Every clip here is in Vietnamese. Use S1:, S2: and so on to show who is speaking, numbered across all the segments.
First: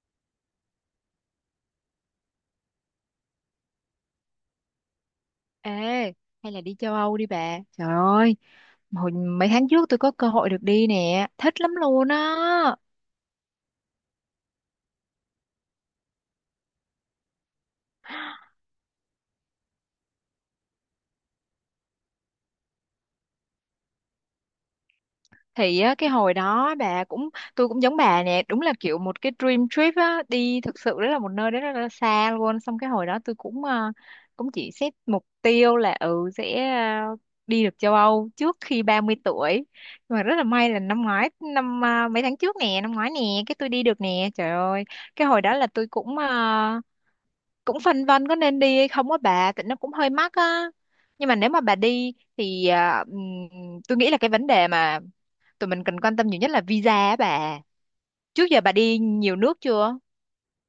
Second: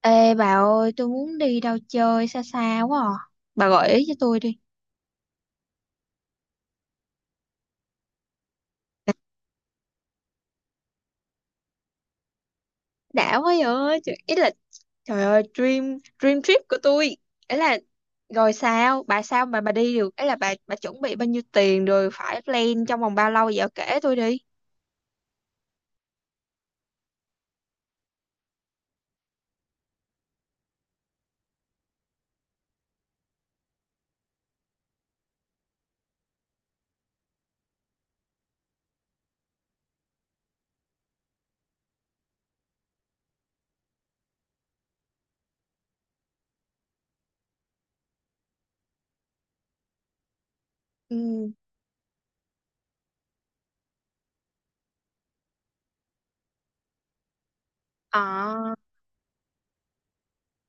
S1: Ê bà ơi, tôi muốn đi đâu chơi xa xa quá à. Bà gợi ý cho tôi đi.
S2: Ê, hay là đi châu Âu đi bà. Trời ơi, hồi mấy tháng trước tôi có cơ hội được đi nè, thích lắm luôn á.
S1: Đã quá vậy, trời, ý là trời ơi dream dream trip của tôi. Ấy là rồi sao, bà sao mà bà đi được? Ấy là bà chuẩn bị bao nhiêu tiền rồi phải plan trong vòng bao lâu vậy kể tôi đi.
S2: Thì á, cái hồi đó bà cũng tôi cũng giống bà nè, đúng là kiểu một cái dream trip á, đi thực sự đó là một nơi đó rất là xa luôn. Xong cái hồi đó tôi cũng cũng chỉ xét mục tiêu là sẽ đi được châu Âu trước khi 30 tuổi. Nhưng mà rất là may là năm ngoái năm ờ, mấy tháng trước nè, năm ngoái nè, cái tôi đi được nè. Trời ơi, cái hồi đó là tôi cũng cũng phân vân có nên đi hay không á bà, tại nó cũng hơi mắc á, nhưng mà
S1: Ừ.
S2: nếu mà bà đi thì tôi nghĩ là cái vấn đề mà tụi mình cần quan tâm nhiều nhất là visa á bà. Trước giờ bà
S1: À,
S2: đi nhiều nước chưa?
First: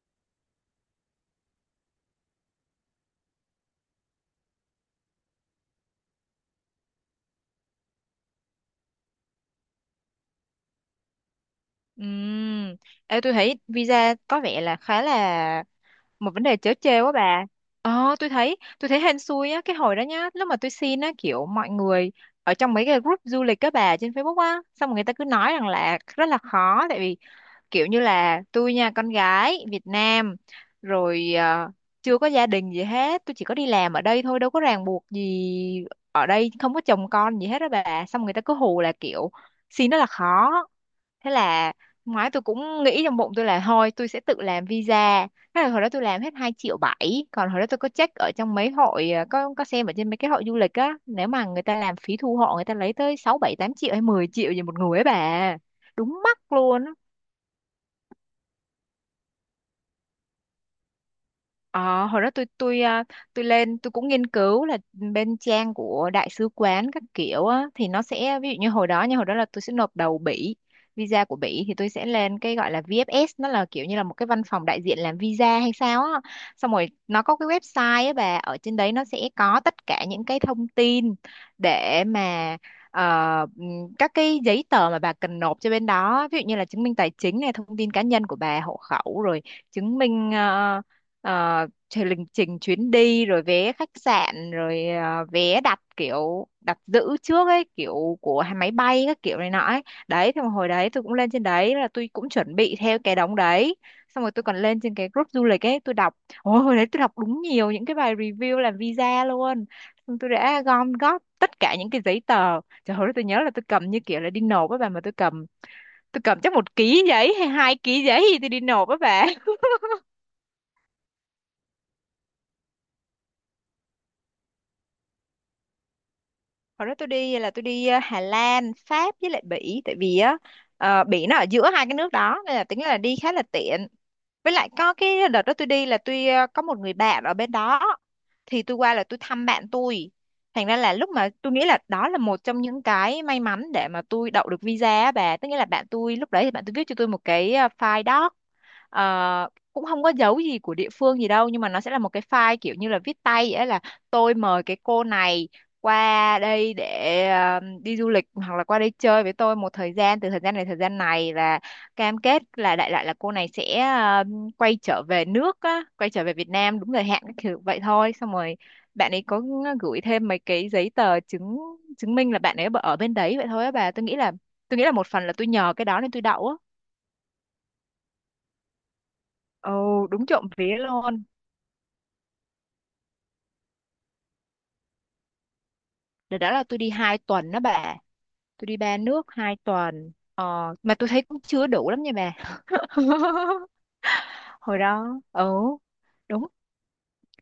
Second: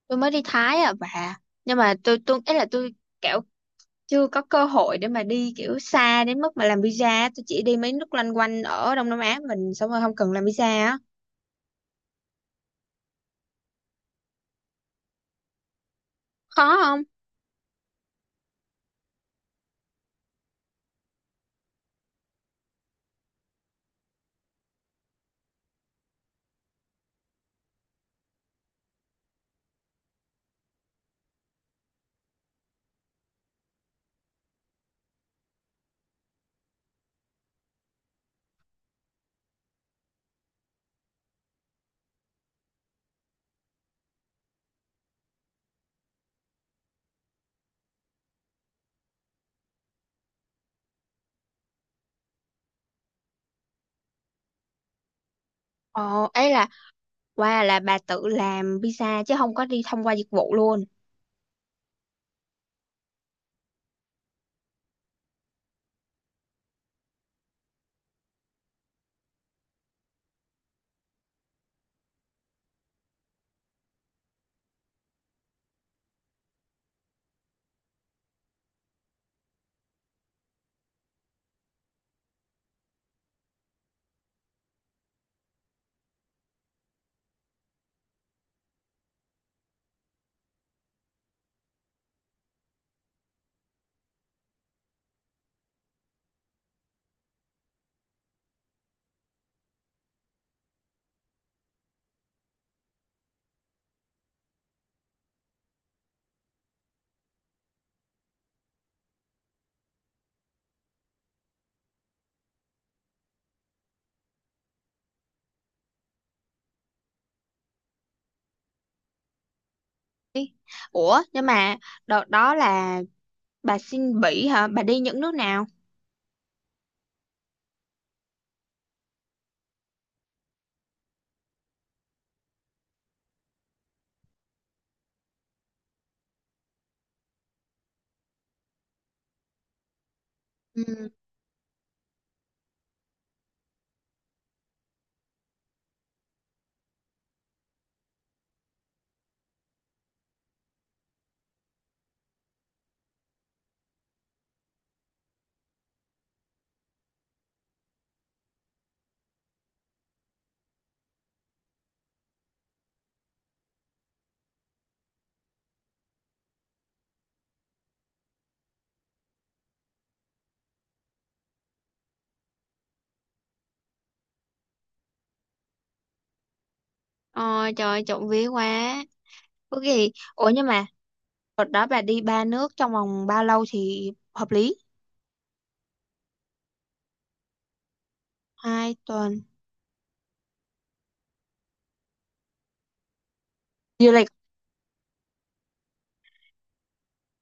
S1: tôi mới đi Thái à bà. Nhưng mà tôi ấy là tôi kiểu chưa có cơ hội để mà đi kiểu xa đến mức mà làm visa, tôi chỉ đi mấy nước loanh quanh ở Đông Nam Á mình xong rồi không cần làm visa á.
S2: Ừm. Ê, tôi thấy visa có vẻ là khá là một vấn đề trớ
S1: Khó.
S2: trêu á bà. Tôi thấy hên xui á, cái hồi đó nhá, lúc mà tôi xin á kiểu mọi người ở trong mấy cái group du lịch các bà trên Facebook á, xong rồi người ta cứ nói rằng là rất là khó, tại vì kiểu như là tôi nha, con gái Việt Nam rồi, chưa có gia đình gì hết, tôi chỉ có đi làm ở đây thôi, đâu có ràng buộc gì, ở đây không có chồng con gì hết đó bà. Xong người ta cứ hù là kiểu xin rất là khó. Thế là năm ngoái tôi cũng nghĩ trong bụng tôi là thôi tôi sẽ tự làm visa. Thế là hồi đó tôi làm hết 2,7 triệu, còn hồi đó tôi có check ở trong mấy hội có xem ở trên mấy cái hội du lịch á, nếu mà người ta làm phí thu hộ, người ta lấy tới sáu bảy tám triệu hay 10 triệu gì một người ấy bà. Đúng
S1: Ồ,
S2: mắc
S1: ấy là
S2: luôn.
S1: qua là bà tự làm pizza chứ không có đi thông qua dịch vụ luôn.
S2: Ờ, Hồi đó tôi lên, tôi cũng nghiên cứu là bên trang của đại sứ quán các kiểu á, thì nó sẽ ví dụ như hồi đó, là tôi sẽ nộp đầu Bỉ. Visa của Bỉ thì tôi sẽ lên cái gọi là VFS, nó là kiểu như là một cái văn phòng đại diện làm visa hay sao á. Xong rồi nó có cái website á bà, ở trên đấy nó sẽ có tất cả những cái thông tin để mà ờ, các cái giấy tờ mà bà cần nộp cho bên đó, ví dụ như là chứng minh tài chính này, thông tin cá nhân của bà, hộ khẩu, rồi chứng minh ờ, ờ, trình lịch trình chuyến đi, rồi vé khách sạn, rồi vé đặt kiểu đặt giữ trước ấy, kiểu của hai máy bay các kiểu này nọ ấy. Đấy, thì hồi đấy tôi cũng lên trên đấy, là tôi cũng chuẩn bị theo cái đống đấy, xong rồi tôi còn lên trên cái group du lịch ấy tôi đọc. Ôi, hồi đấy tôi đọc đúng nhiều những cái bài review làm visa luôn. Xong tôi đã gom góp tất cả những cái giấy tờ, trời ơi tôi nhớ là tôi cầm như kiểu là đi nộp á bà, mà tôi cầm chắc 1 ký giấy hay 2 ký giấy thì tôi đi nộp á bà.
S1: Ủa, nhưng mà đợt đó là bà xin Bỉ hả? Bà đi những nước nào?
S2: Hồi đó tôi đi là tôi đi Hà Lan, Pháp với lại Bỉ, tại vì á Bỉ nó ở giữa hai cái nước đó, nên là tính là đi khá là tiện. Với lại có cái đợt đó tôi đi là tôi có một người bạn ở bên đó, thì tôi qua là tôi thăm bạn tôi. Thành ra là
S1: Ừ.
S2: lúc mà tôi nghĩ là đó là một trong những cái may mắn để mà tôi đậu được visa á bà, tức nghĩa là bạn tôi, lúc đấy thì bạn tôi viết cho tôi một cái file doc, cũng không có dấu gì của địa phương gì đâu, nhưng mà nó sẽ là một cái file kiểu như là viết tay vậy á, là tôi mời cái cô này qua đây để đi du lịch, hoặc là qua đây chơi với tôi một thời gian, từ thời gian này thời gian này, là cam kết là đại loại là cô này sẽ quay trở về nước á, quay trở về Việt Nam đúng thời hạn các kiểu vậy thôi. Xong rồi bạn ấy có gửi thêm mấy cái giấy tờ chứng chứng minh là bạn ấy ở bên đấy vậy thôi á bà. Tôi nghĩ là, một phần là tôi nhờ cái đó nên tôi đậu á.
S1: Ôi trời ơi, trộm vía quá. Có
S2: Ồ
S1: gì?
S2: đúng trộm
S1: Ủa nhưng
S2: vía
S1: mà
S2: luôn.
S1: đợt đó bà đi ba nước trong vòng bao lâu thì hợp lý?
S2: Đợt đó là tôi đi 2 tuần đó bà. Tôi đi
S1: Hai
S2: ba nước
S1: tuần.
S2: 2 tuần. Ờ, mà tôi thấy cũng chưa đủ lắm nha bà.
S1: Du lịch.
S2: Hồi đó, ừ, đúng.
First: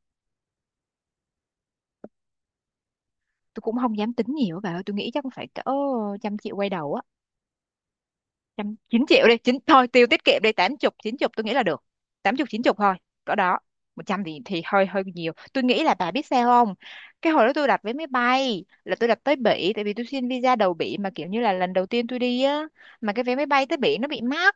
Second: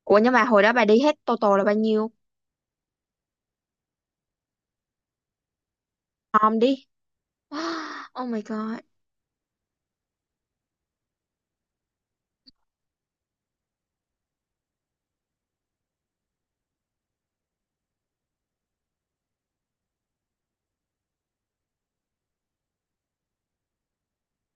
S1: Ủa nhưng mà hồi đó bà đi hết total là bao nhiêu?
S2: Tôi cũng không dám tính nhiều á bà ơi. Tôi nghĩ chắc cũng phải cỡ trăm triệu
S1: Om
S2: quay
S1: đi.
S2: đầu á.
S1: Oh my
S2: Trăm,
S1: god.
S2: chín triệu đi. Chín, thôi, tiêu tiết kiệm đi. Tám chục, chín chục tôi nghĩ là được. Tám chục, chín chục thôi. Cỡ đó. Một trăm thì, hơi hơi nhiều. Tôi nghĩ là bà biết sao không? Cái hồi đó tôi đặt vé máy bay là tôi đặt tới Bỉ. Tại vì tôi xin visa đầu Bỉ, mà kiểu như là lần đầu tiên tôi đi á. Mà cái vé máy bay tới Bỉ nó bị mắc,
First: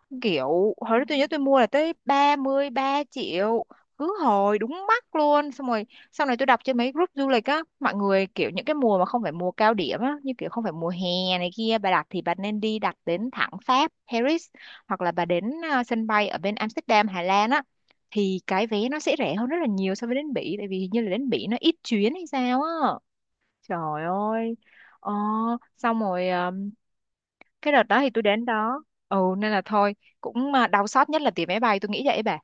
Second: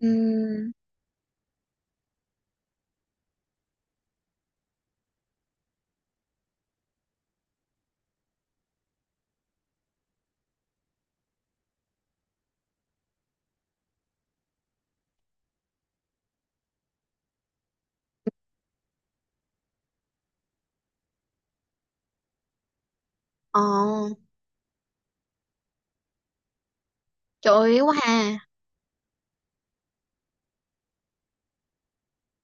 S1: Ừm.
S2: kiểu hồi đó tôi nhớ tôi mua là tới 33 triệu, cứ hồi đúng mắc luôn. Xong rồi sau này tôi đọc trên mấy group du lịch á, mọi người kiểu những cái mùa mà không phải mùa cao điểm á, như kiểu không phải mùa hè này kia, bà đặt thì bà nên đi đặt đến thẳng Pháp, Paris, hoặc là bà đến sân bay ở bên Amsterdam Hà Lan á, thì cái vé nó sẽ rẻ hơn rất là nhiều so với đến Bỉ, tại vì hình như là đến Bỉ nó ít chuyến hay sao á.
S1: Ồ,
S2: Trời ơi. ờ, Xong rồi
S1: trời
S2: cái
S1: ơi,
S2: đợt
S1: quá
S2: đó thì tôi
S1: ha.
S2: đến đó, nên là thôi cũng, đau xót nhất là tiền máy bay tôi nghĩ vậy bà.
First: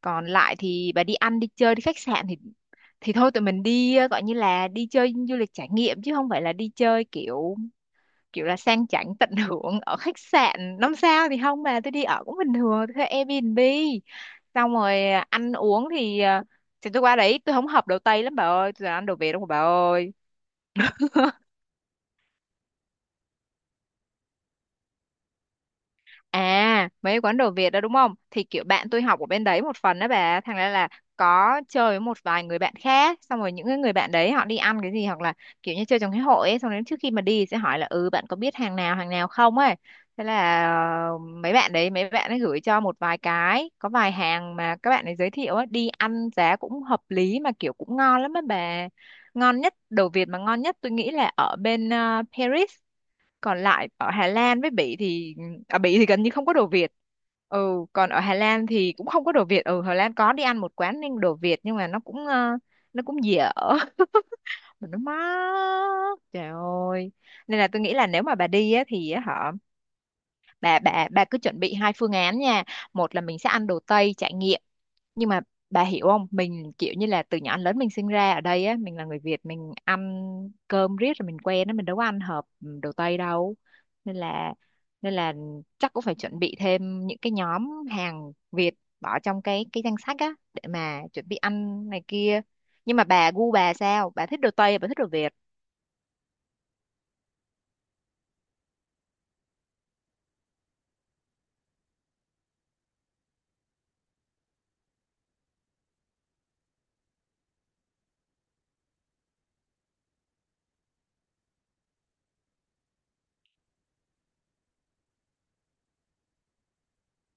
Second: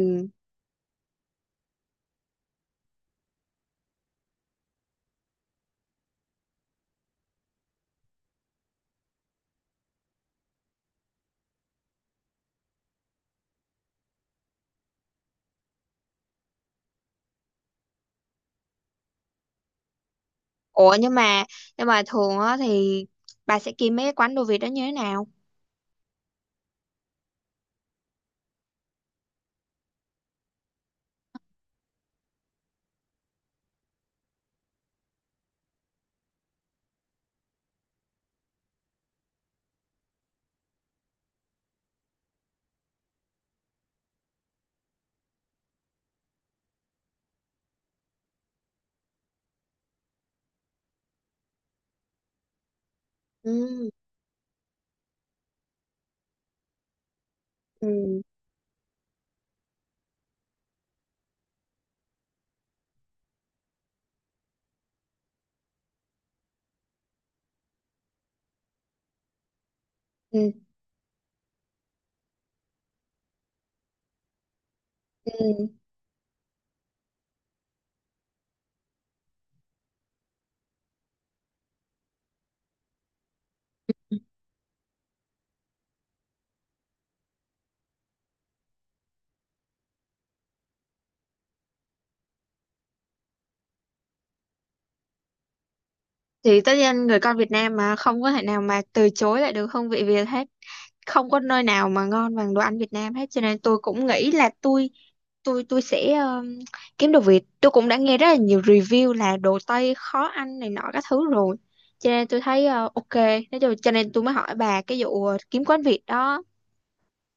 S2: Còn lại thì bà đi ăn đi chơi đi khách sạn thì, thôi tụi mình đi, gọi như là đi chơi du lịch trải nghiệm chứ không phải là đi chơi kiểu, kiểu là sang chảnh tận hưởng ở khách sạn năm sao thì không, mà tôi đi ở cũng bình thường, tôi thuê Airbnb. Xong rồi ăn uống thì thì tôi qua đấy, tôi không hợp đồ Tây lắm bà ơi, tôi toàn ăn đồ Việt không bà ơi.
S1: Ủa nhưng mà thường á thì bà sẽ kiếm mấy cái quán đồ Việt đó như thế nào?
S2: À, mấy quán đồ Việt đó đúng không? Thì kiểu bạn tôi học ở bên đấy một phần đó bà, thành ra là có chơi với một vài người bạn khác, xong rồi những cái người bạn đấy họ đi ăn cái gì, hoặc là kiểu như chơi trong cái hội ấy, xong đến trước khi mà đi sẽ hỏi là bạn có biết hàng nào không ấy. Thế là mấy bạn đấy mấy bạn ấy gửi cho một vài cái, có vài hàng mà các bạn ấy giới thiệu ấy, đi ăn giá cũng hợp lý mà kiểu cũng ngon lắm á bà. Ngon nhất đồ Việt mà ngon nhất tôi nghĩ là ở bên Paris. Còn
S1: Ừ.
S2: lại ở Hà Lan với Bỉ thì ở Bỉ thì gần như không có đồ Việt. Ừ, còn ở
S1: Ừ.
S2: Hà Lan thì cũng không có đồ Việt. Ừ, Hà Lan có đi ăn một quán nên đồ Việt nhưng mà nó cũng dở mà nó mắc trời ơi. Nên là tôi nghĩ là nếu mà bà đi á, thì á, hả,
S1: Ừ.
S2: bà cứ chuẩn bị hai phương án nha. Một là mình sẽ ăn đồ Tây trải nghiệm, nhưng mà
S1: Ừ.
S2: bà hiểu không, mình kiểu như là từ nhỏ đến lớn mình sinh ra ở đây á, mình là người Việt, mình ăn cơm riết rồi mình quen á, mình đâu có ăn hợp ừ, đồ Tây đâu. Nên là nên là chắc cũng phải chuẩn bị thêm những cái nhóm hàng Việt, bỏ trong cái danh sách á để mà chuẩn bị ăn này kia. Nhưng mà bà gu bà sao, bà thích đồ Tây bà thích đồ Việt?
S1: Thì tất nhiên người con Việt Nam mà không có thể nào mà từ chối lại được hương vị Việt hết. Không có nơi nào mà ngon bằng đồ ăn Việt Nam hết cho nên tôi cũng nghĩ là tôi sẽ kiếm đồ Việt. Tôi cũng đã nghe rất là nhiều review là đồ Tây khó ăn này nọ các thứ rồi. Cho nên tôi thấy ok, nói chung cho nên tôi mới hỏi bà cái vụ kiếm quán Việt đó.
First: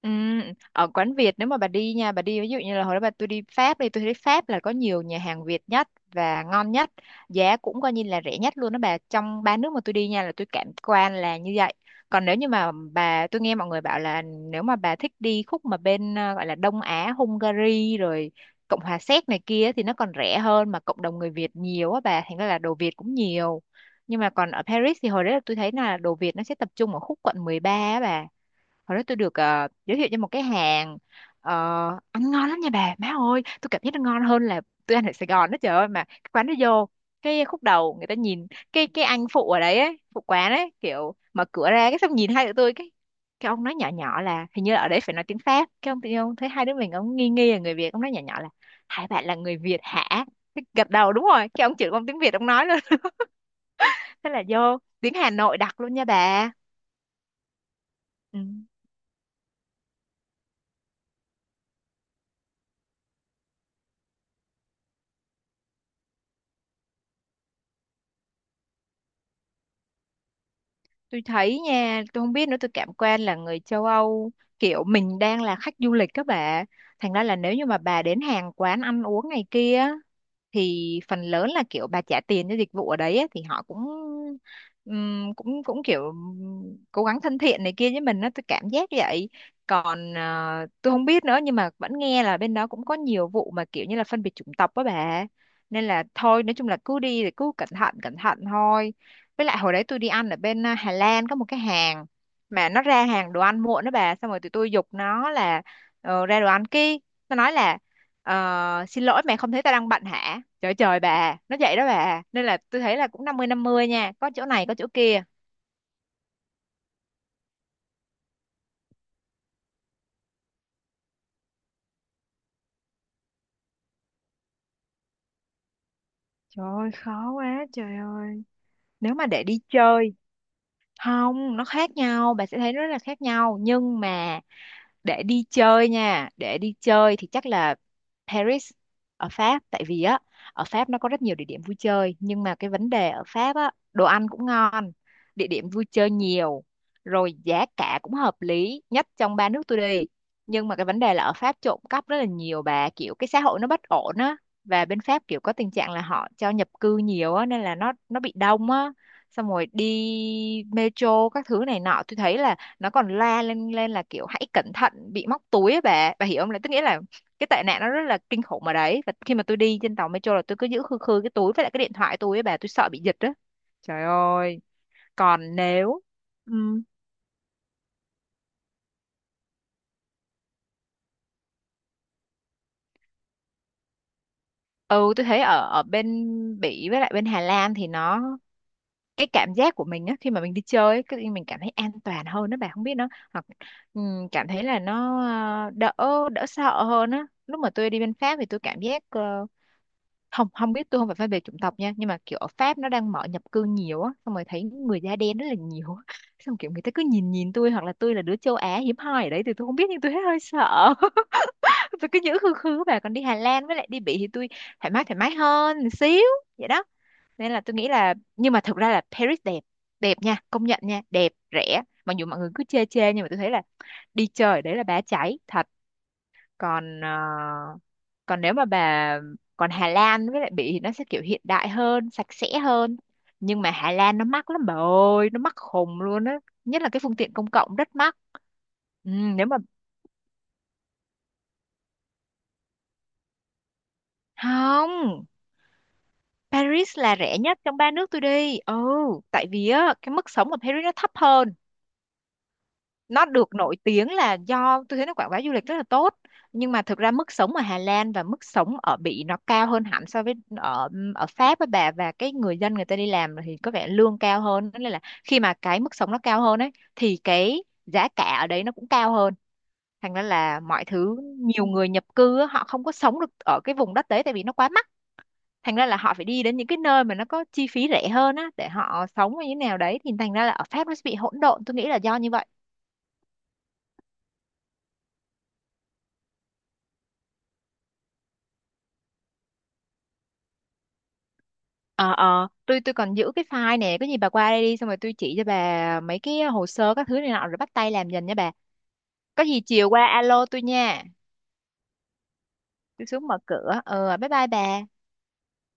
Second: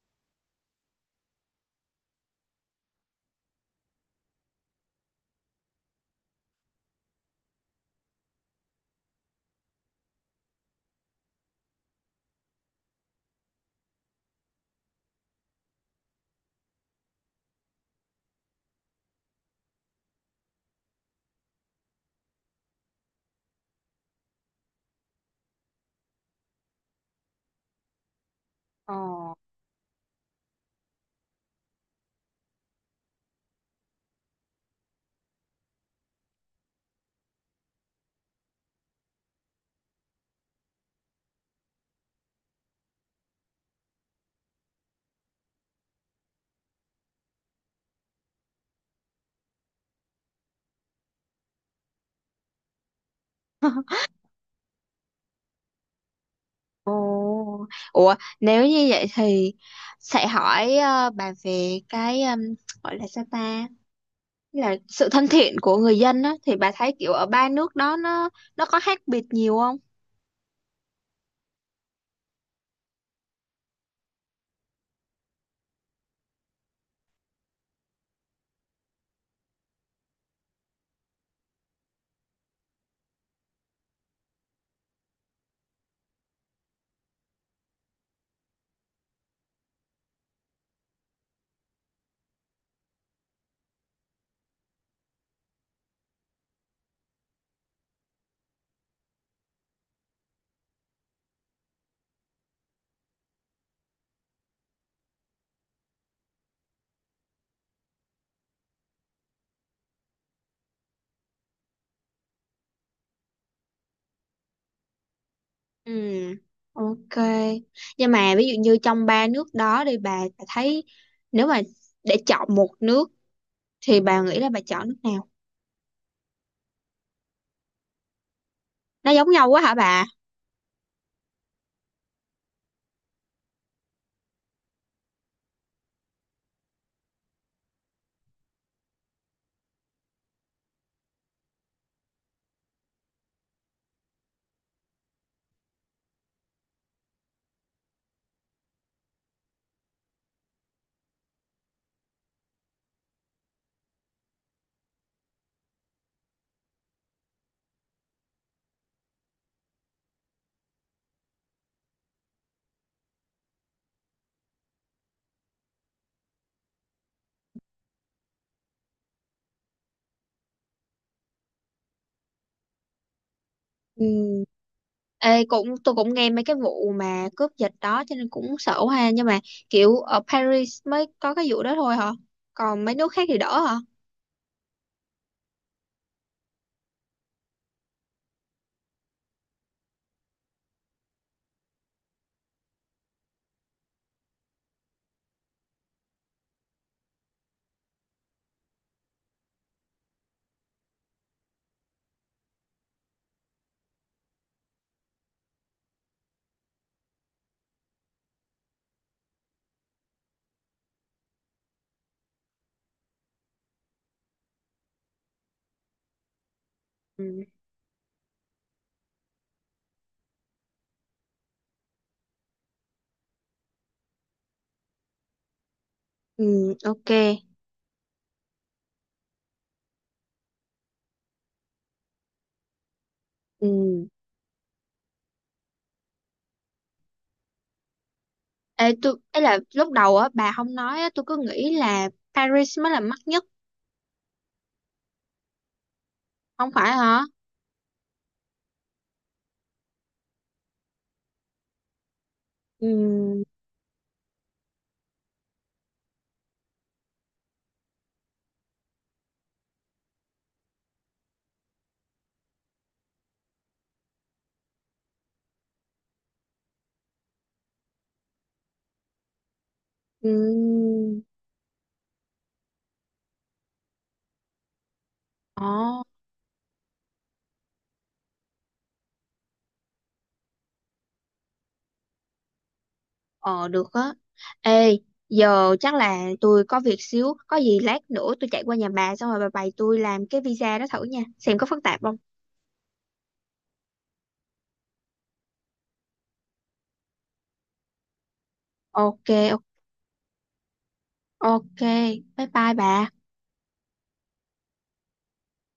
S2: Ừ, ở quán Việt nếu mà bà đi nha, bà đi ví dụ như là hồi đó bà, tôi đi Pháp đi, tôi thấy Pháp là có nhiều nhà hàng Việt nhất và ngon nhất, giá cũng coi như là rẻ nhất luôn đó bà, trong ba nước mà tôi đi nha là tôi cảm quan là như vậy. Còn nếu như mà bà, tôi nghe mọi người bảo là nếu mà bà thích đi khúc mà bên gọi là Đông Á, Hungary rồi Cộng hòa Séc này kia thì nó còn rẻ hơn, mà cộng đồng người Việt nhiều á bà, thành ra là đồ Việt cũng nhiều. Nhưng mà còn ở Paris thì hồi đấy là tôi thấy là đồ Việt nó sẽ tập trung ở khúc quận 13 á bà.
S1: Ờ.
S2: Hồi đó tôi được giới thiệu cho một cái hàng, ờ, ăn ngon lắm nha bà, má ơi tôi cảm giác nó ngon hơn là tôi ăn ở Sài Gòn đó, trời ơi. Mà cái quán nó vô cái khúc đầu người ta nhìn, cái anh phụ ở đấy ấy, phụ quán ấy, kiểu mở cửa ra cái xong nhìn hai tụi tôi cái ông nói nhỏ nhỏ là hình như là ở đấy phải nói tiếng Pháp, cái ông tự nhiên ông thấy hai đứa mình ông nghi nghi là người Việt, ông nói nhỏ nhỏ là hai bạn là người Việt hả, cái gật đầu đúng rồi, cái ông chửi, ông tiếng Việt ông nói luôn. Thế là vô tiếng Hà Nội đặc luôn nha bà.
S1: Ồ, ủa
S2: Ừ.
S1: nếu như vậy thì sẽ hỏi bà về cái gọi là sao ta là sự thân thiện của người dân á thì bà thấy kiểu ở ba nước đó nó có khác biệt nhiều không?
S2: Tôi thấy nha, tôi không biết nữa, tôi cảm quan là người châu Âu kiểu mình đang là khách du lịch các bạn, thành ra là nếu như mà bà đến hàng quán ăn uống này kia thì phần lớn là kiểu bà trả tiền cho dịch vụ ở đấy ấy, thì họ cũng cũng cũng kiểu cố gắng thân thiện này kia với mình á, tôi cảm giác vậy. Còn tôi không biết nữa nhưng mà vẫn nghe là bên đó cũng có nhiều vụ mà kiểu như là phân biệt chủng tộc đó bà. Nên là thôi, nói chung là cứ đi thì cứ cẩn thận thôi. Với lại hồi đấy tôi đi ăn ở bên Hà Lan có một cái hàng mà nó ra hàng đồ ăn muộn đó bà, xong rồi tụi tôi giục nó là ra đồ ăn kia, nó nói là ờ, xin lỗi mẹ không thấy ta đang bận hả? Trời trời bà, nó vậy đó bà. Nên là tôi thấy là cũng năm mươi nha, có chỗ này có chỗ kia.
S1: Ừ, ok. Nhưng mà ví dụ như trong ba nước đó thì bà thấy nếu mà để chọn một nước thì bà nghĩ là bà chọn nước nào?
S2: Trời ơi khó quá trời ơi.
S1: Nó
S2: Nếu mà
S1: giống
S2: để
S1: nhau
S2: đi
S1: quá hả bà?
S2: chơi, không, nó khác nhau, bà sẽ thấy rất là khác nhau. Nhưng mà để đi chơi nha, để đi chơi thì chắc là Paris, ở Pháp, tại vì á ở Pháp nó có rất nhiều địa điểm vui chơi. Nhưng mà cái vấn đề ở Pháp á, đồ ăn cũng ngon, địa điểm vui chơi nhiều, rồi giá cả cũng hợp lý nhất trong ba nước tôi đi. Nhưng mà cái vấn đề là ở Pháp trộm cắp rất là nhiều bà, kiểu cái xã hội nó bất ổn á, và bên Pháp kiểu có tình trạng là họ cho nhập cư nhiều á nên là nó bị đông á. Xong rồi đi metro các thứ này nọ tôi thấy là nó còn la lên lên là kiểu hãy cẩn thận bị móc túi ấy bà hiểu không, là tức nghĩa là cái tệ nạn nó rất là kinh khủng ở đấy. Và khi mà tôi đi trên tàu metro là tôi cứ giữ khư khư cái túi với lại cái điện thoại tôi ấy bà, tôi sợ bị giật đó, trời
S1: Ừ.
S2: ơi.
S1: Ê,
S2: Còn
S1: cũng tôi
S2: nếu
S1: cũng nghe mấy cái
S2: ừm,
S1: vụ mà cướp giật đó cho nên cũng sợ quá ha nhưng mà kiểu ở Paris mới có cái vụ đó thôi hả? Còn mấy nước khác thì đỡ hả?
S2: ừ, tôi thấy ở ở bên Bỉ với lại bên Hà Lan thì nó, cái cảm giác của mình á khi mà mình đi chơi ấy, cái mình cảm thấy an toàn hơn đó bà, không biết nó, hoặc cảm thấy là nó đỡ đỡ sợ hơn á. Lúc mà tôi đi bên Pháp thì tôi cảm giác không, không biết, tôi không phải phân biệt chủng tộc nha, nhưng mà kiểu ở Pháp nó đang mở nhập cư nhiều á, xong rồi thấy người da đen rất là nhiều á, xong kiểu người ta cứ nhìn nhìn tôi, hoặc là tôi là đứa châu Á hiếm hoi ở đấy thì tôi không biết, nhưng tôi thấy hơi sợ. Tôi cứ nhữ khư khư, và còn đi Hà Lan với lại đi Bỉ thì tôi thoải mái, thoải mái hơn một xíu, vậy đó.
S1: Ừ,
S2: Nên là tôi nghĩ là, nhưng mà thực ra là Paris đẹp, đẹp nha, công nhận nha, đẹp rẻ, mặc dù mọi người cứ chê chê nhưng mà tôi thấy là đi chơi ở đấy là bá cháy thật.
S1: ừ,
S2: Còn
S1: ok,
S2: ờ, còn nếu mà bà còn Hà Lan với lại Bỉ thì nó sẽ kiểu hiện đại hơn, sạch sẽ hơn. Nhưng mà Hà
S1: ừ.
S2: Lan nó mắc lắm bà ơi, nó mắc khùng luôn á, nhất là cái phương tiện công cộng rất mắc.
S1: Ê,
S2: Ừ,
S1: tôi ấy
S2: nếu mà,
S1: là lúc đầu á bà không nói á tôi cứ nghĩ là Paris mới là mắc nhất.
S2: không,
S1: Không phải
S2: Paris là
S1: hả?
S2: rẻ nhất trong ba nước tôi đi. Ừ, tại vì á cái mức sống ở Paris nó thấp hơn,
S1: Ừ,
S2: nó được nổi tiếng là do tôi thấy nó quảng bá du lịch rất là tốt. Nhưng mà thực ra mức sống ở Hà Lan và mức sống ở Bỉ nó cao hơn hẳn so với ở ở Pháp với bà, và cái người dân người ta đi làm thì có vẻ lương cao hơn, nên là khi mà cái mức sống nó cao hơn ấy thì cái giá cả ở đấy nó cũng cao hơn, thành ra
S1: ừ,
S2: là mọi thứ, nhiều người nhập cư á, họ không có sống được ở cái vùng đất đấy tại vì nó quá mắc. Thành ra là
S1: ờ.
S2: họ phải đi đến những cái nơi mà nó có chi phí rẻ hơn á để họ sống như thế nào đấy, thì thành ra là ở Pháp nó sẽ bị hỗn độn, tôi nghĩ là do như vậy.
S1: Ờ, được á. Ê, giờ chắc là tôi có việc xíu, có gì lát nữa tôi chạy qua nhà bà xong rồi bà bày tôi làm cái visa đó thử nha xem có phức tạp
S2: ờ
S1: không.
S2: ờ tôi tôi còn giữ cái file nè, có gì bà qua đây đi xong rồi tôi chỉ cho bà mấy cái hồ sơ các thứ này nọ rồi bắt tay làm dần nha bà.
S1: Ok.
S2: Có gì chiều qua alo tôi nha.
S1: Ok, bye bye bà.
S2: Tôi xuống mở cửa, bye bye bà.